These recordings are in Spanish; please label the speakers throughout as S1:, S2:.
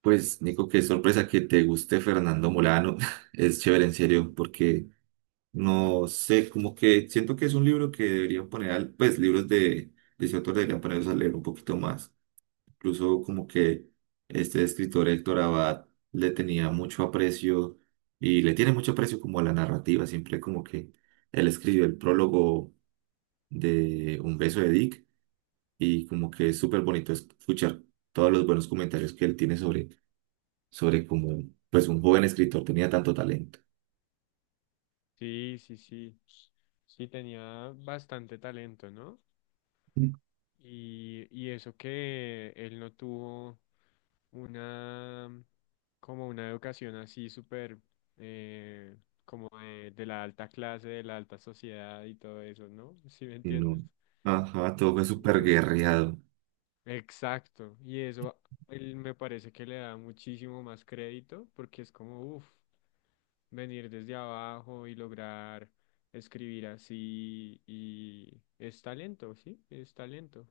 S1: Pues, Nico, qué sorpresa que te guste Fernando Molano. Es chévere, en serio, porque no sé, como que siento que es un libro que deberían poner, pues, libros de ese autor deberían ponerlos a leer un poquito más. Incluso como que este escritor Héctor Abad le tenía mucho aprecio y le tiene mucho aprecio como a la narrativa. Siempre como que él escribió el prólogo de Un beso de Dick y como que es súper bonito escuchar todos los buenos comentarios que él tiene sobre cómo pues un joven escritor tenía tanto talento.
S2: Sí, sí, sí. Sí, tenía bastante talento, ¿no?
S1: Mm.
S2: Y eso que él no tuvo una, como una educación así súper, eh, como de la alta clase, de la alta sociedad y todo eso, ¿no? ¿Sí me
S1: Y no,
S2: entiendes?
S1: ajá, todo fue súper
S2: Entonces,
S1: guerreado.
S2: exacto. Y eso, él me parece que le da muchísimo más crédito porque es como, uff. Venir desde abajo y lograr escribir así y es talento, ¿sí? Es talento.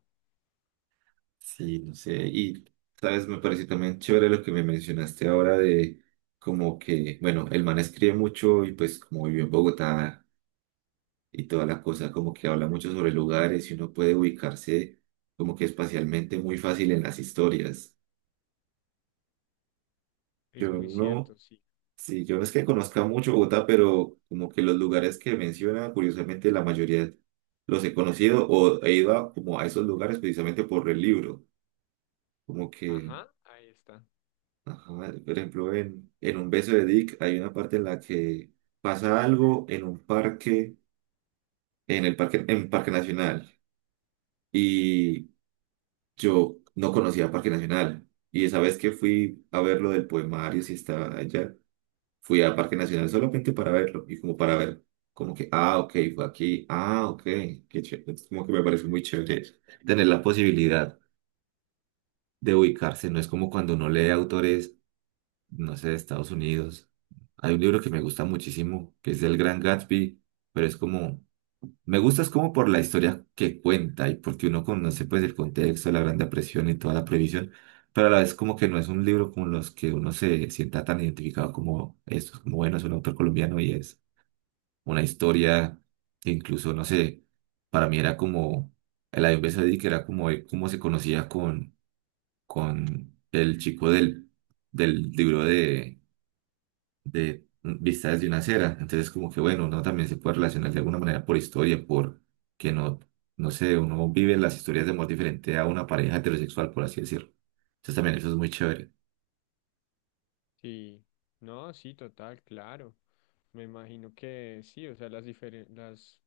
S1: Sí, no sé. Y, ¿sabes? Me pareció también chévere lo que me mencionaste ahora de como que, bueno, el man escribe mucho y pues como vivió en Bogotá y toda la cosa, como que habla mucho sobre lugares y uno puede ubicarse como que espacialmente muy fácil en las historias.
S2: Es
S1: Yo
S2: muy
S1: no
S2: cierto, sí.
S1: Sí, yo no es que conozca mucho Bogotá, pero como que los lugares que menciona, curiosamente la mayoría los he conocido o he ido a, como a esos lugares precisamente por el libro. Como que,
S2: Ajá, ahí está.
S1: ajá, por ejemplo, en Un beso de Dick hay una parte en la que pasa algo en un parque, en el parque, en Parque Nacional. Y yo no conocía Parque Nacional. Y esa vez que fui a ver lo del poemario, si estaba allá. Fui a Parque Nacional solamente para verlo y como para ver, como que, ah, ok, fue aquí, ah, ok, qué chévere. Es como que me parece muy chévere eso, tener la posibilidad de ubicarse. No es como cuando uno lee autores, no sé, de Estados Unidos. Hay un libro que me gusta muchísimo, que es del Gran Gatsby, pero es como, me gusta es como por la historia que cuenta y porque uno conoce pues el contexto, la Gran Depresión y toda la previsión. Pero a la vez como que no es un libro con los que uno se sienta tan identificado como estos, como bueno, es un autor colombiano y es una historia que incluso, no sé, para mí era como el Ayub, que era como cómo se conocía con el chico del libro de Vistas desde una acera. Entonces, como que bueno, uno también se puede relacionar de alguna manera por historia, por que no, no sé, uno vive las historias de amor diferente a una pareja heterosexual, por así decirlo. Entonces, también eso es muy chévere.
S2: Sí, no, sí, total, claro. Me imagino que sí, o sea, las diferen- las,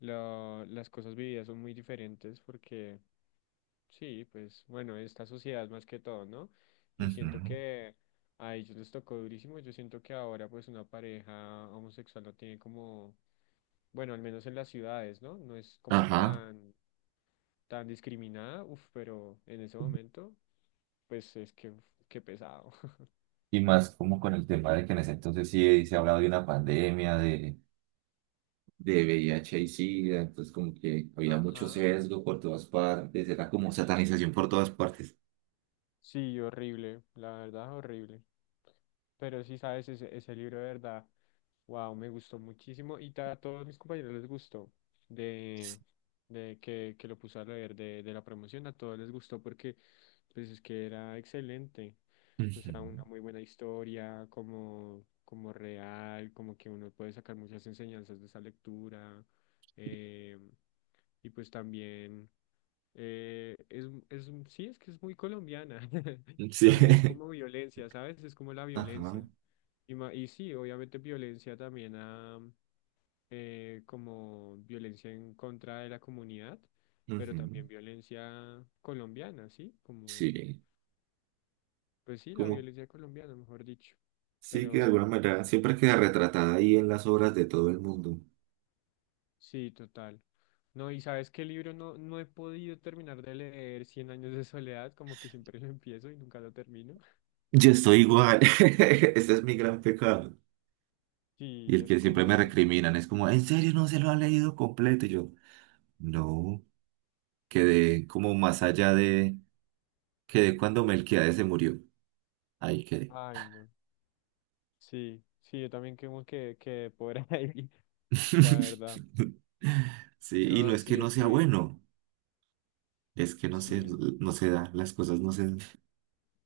S2: la- las cosas vividas son muy diferentes porque sí, pues bueno, esta sociedad más que todo, ¿no? Y
S1: Ujú.
S2: siento que a ellos les tocó durísimo. Yo siento que ahora pues una pareja homosexual no tiene como. Bueno, al menos en las ciudades, ¿no? No es como
S1: Ajá.
S2: tan, discriminada, uf, pero en ese momento, pues es que, uf, qué pesado.
S1: Y más como con el tema de que en ese entonces sí se ha hablado de una pandemia, de VIH y SIDA, entonces como que había mucho
S2: Ajá.
S1: sesgo por todas partes, era como satanización por todas partes.
S2: Sí, horrible, la verdad, horrible. Pero sí, sabes, ese libro de verdad, wow, me gustó muchísimo y a todos mis compañeros les gustó, de, de que lo puse a leer de, la promoción, a todos les gustó porque pues es que era excelente, o sea, una muy buena historia, como real, como que uno puede sacar muchas enseñanzas de esa lectura, eh, y pues también. Es, sí, es que es muy colombiana.
S1: Ujú. Sí,
S2: También es como violencia, ¿sabes? Es como la
S1: ajá,
S2: violencia. Y sí, obviamente violencia también como violencia en contra de la comunidad, pero
S1: ujú.
S2: también violencia colombiana, ¿sí? Como,
S1: Sí,
S2: pues sí, la
S1: como
S2: violencia colombiana, mejor dicho.
S1: sí que de alguna
S2: Pero
S1: manera siempre queda retratada ahí en las obras de todo el mundo.
S2: sí, total. No, y sabes qué libro no, he podido terminar de leer, Cien años de soledad, como que siempre lo empiezo y nunca lo termino.
S1: Yo estoy igual, ese es mi gran pecado. Y
S2: Sí,
S1: el
S2: es
S1: que siempre
S2: como,
S1: me
S2: uff.
S1: recriminan es como, ¿en serio no se lo ha leído completo? Y yo, no, quedé como más allá de, quedé cuando Melquiades se murió, ahí quedé.
S2: Ay, no. Sí, sí, yo también como que, por ahí, la verdad.
S1: Sí, y no
S2: No,
S1: es que
S2: sí,
S1: no
S2: es
S1: sea
S2: que,
S1: bueno, es que
S2: sí,
S1: no se da, las cosas no se dan.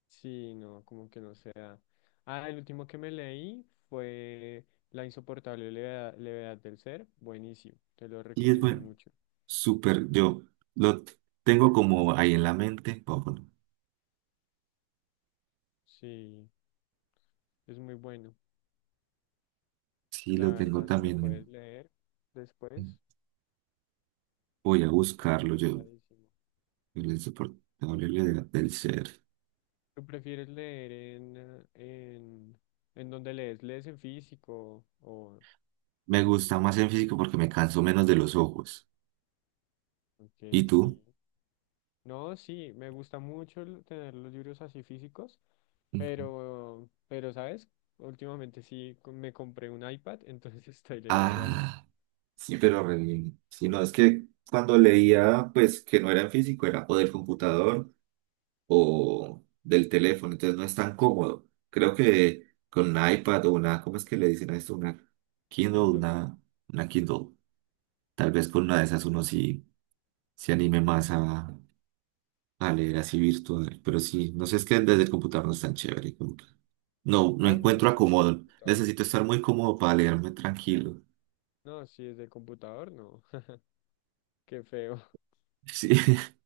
S2: sí, no, como que no sea. Ah, el último que me leí fue La insoportable levedad del ser. Buenísimo, te lo
S1: Y es
S2: recomiendo
S1: bueno,
S2: mucho.
S1: súper, yo lo tengo como ahí en la mente, o bueno,
S2: Sí, es muy bueno,
S1: sí
S2: la
S1: lo tengo
S2: verdad, si lo
S1: también,
S2: puedes leer
S1: en-
S2: después,
S1: voy a buscarlo yo,
S2: recomendadísimo.
S1: el insoportable del ser.
S2: ¿Tú prefieres leer en, eh, en, en, dónde lees? ¿Lees en físico o?
S1: Me gusta más en físico porque me canso menos de los ojos. ¿Y
S2: Ok, sí.
S1: tú?
S2: No, sí, me gusta mucho tener los libros así físicos,
S1: Ujú.
S2: pero, ¿sabes? Últimamente sí me compré un iPad, entonces estoy leyendo ahí.
S1: Ah, sí, pero re bien. Sí, no, es que cuando leía, pues que no era en físico, era o del computador o del teléfono, entonces no es tan cómodo. Creo que con un iPad o una, ¿cómo es que le dicen a esto? Una Kindle,
S2: Kindle.
S1: una Kindle. Tal vez con una de esas uno sí se anime más a leer así virtual, pero sí, no sé, es que desde el computador no es tan chévere, como que no, no
S2: Ah, no,
S1: encuentro
S2: sí, es del
S1: acomodo.
S2: computador.
S1: Necesito estar muy cómodo para leerme tranquilo.
S2: No, sí, es del computador, no. Qué feo.
S1: Sí,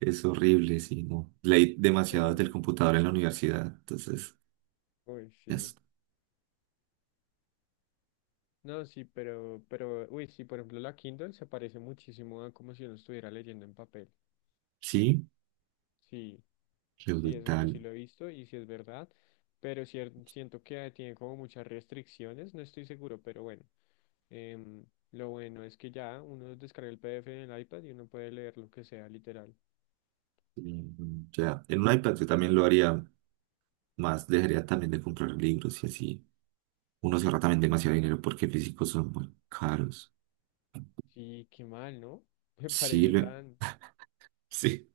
S1: es horrible, sí, no. Leí demasiado desde el
S2: Pero,
S1: computador en la universidad, entonces,
S2: uy, sí.
S1: es-
S2: No, sí, pero, uy, sí, por ejemplo, la Kindle se parece muchísimo a como si uno estuviera leyendo en papel.
S1: sí,
S2: Sí,
S1: qué
S2: sí, eso yo sí
S1: brutal.
S2: lo he visto y sí es verdad, pero siento que tiene como muchas restricciones, no estoy seguro, pero bueno. Em, lo bueno es que ya uno descarga el PDF en el iPad y uno puede leer lo que sea, literal.
S1: Mm, ya, en un iPad yo también lo haría más, dejaría también de comprar libros y así. Uno se ahorra también
S2: Sí.
S1: demasiado dinero porque físicos son muy caros.
S2: Sí, qué mal, ¿no? Me
S1: Sí,
S2: parece
S1: lo-
S2: tan.
S1: sí.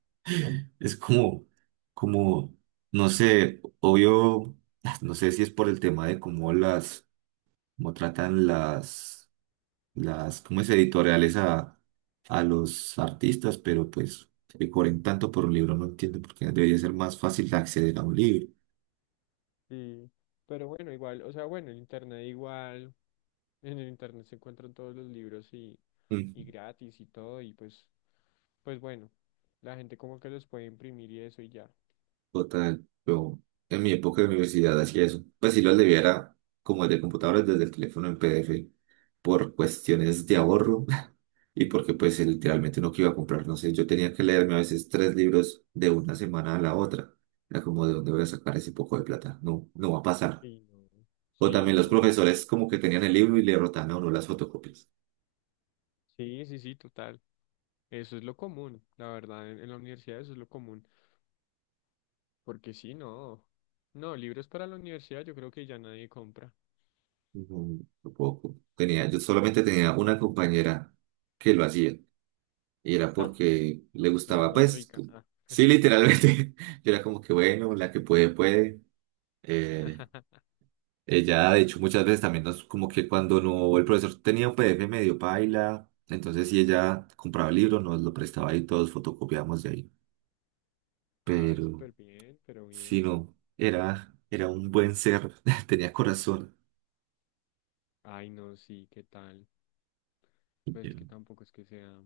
S1: Es como, como, no sé, obvio, no sé si es por el tema de cómo las, cómo tratan ¿cómo es? Editoriales a los artistas, pero pues que cobren tanto por un libro, no entiendo por qué debería ser más fácil de acceder a un libro.
S2: Sí, pero bueno, igual, o sea, bueno, el internet igual, en el internet se encuentran todos los libros y,
S1: Mm.
S2: y gratis y todo, y pues bueno, la gente como que los puede imprimir y eso y ya.
S1: Total, yo en mi época de universidad hacía eso. Pues sí lo aliviara como el de computadores desde el teléfono en PDF por cuestiones de ahorro y porque pues literalmente no que iba a comprar, no sé, yo tenía que leerme a veces tres libros de una semana a la otra. Era como de dónde voy a sacar ese poco de plata. No, no va a pasar.
S2: Sí, no.
S1: O
S2: Sí,
S1: también los
S2: no, no.
S1: profesores como que tenían el libro y le rotaban a uno las fotocopias.
S2: Sí, sí, sí, total. Eso es lo común, la verdad, en la universidad eso es lo común. Porque sí, no. No, libros para la universidad yo creo que ya nadie compra.
S1: No, no puedo. Tenía, yo solamente tenía una compañera que lo hacía. Y era porque le
S2: La
S1: gustaba,
S2: más
S1: pues,
S2: rica. Ah,
S1: sí, literalmente. Yo era como que, bueno, la que puede, puede. Eh, ella, de hecho, muchas veces también nos, como que cuando no, el profesor tenía un PDF medio paila, entonces si ella compraba el libro, nos lo prestaba y todos fotocopiábamos de ahí.
S2: ah,
S1: Pero,
S2: súper bien, pero
S1: si
S2: bien.
S1: no, era, era un buen ser, tenía corazón.
S2: Ay, no, sí, ¿qué tal?
S1: Y
S2: Pues
S1: yo,
S2: que tampoco es que sea.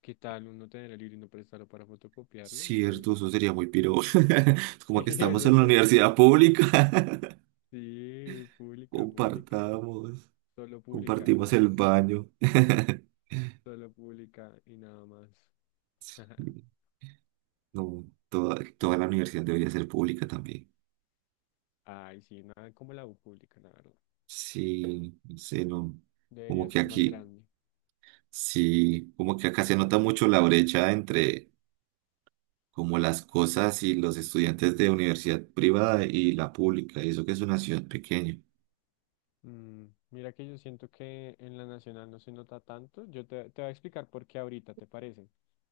S2: ¿Qué tal uno tener el libro y no prestarlo para fotocopiarlo? Me
S1: cierto,
S2: parece
S1: eso
S2: feo.
S1: sería muy piro. Es como
S2: Sí,
S1: que estamos
S2: eso
S1: en la
S2: sí.
S1: universidad pública.
S2: Sí, pública, pública.
S1: Compartamos,
S2: Solo pública.
S1: compartimos
S2: Ah,
S1: el baño.
S2: solo pública y nada más.
S1: Sí, no, toda, toda la universidad debería ser pública también.
S2: Ay, sí, nada como la U pública, la verdad.
S1: Sí, no sé, no. Como
S2: Debería
S1: que
S2: ser más
S1: aquí,
S2: grande.
S1: sí, como que acá se nota mucho la brecha entre como las cosas y los estudiantes de universidad privada y la pública, y eso que es una ciudad pequeña.
S2: Mm, Mira que yo siento que en la nacional no se nota tanto. Yo te, voy a explicar por qué ahorita, ¿te parece?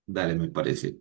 S1: Dale, me parece.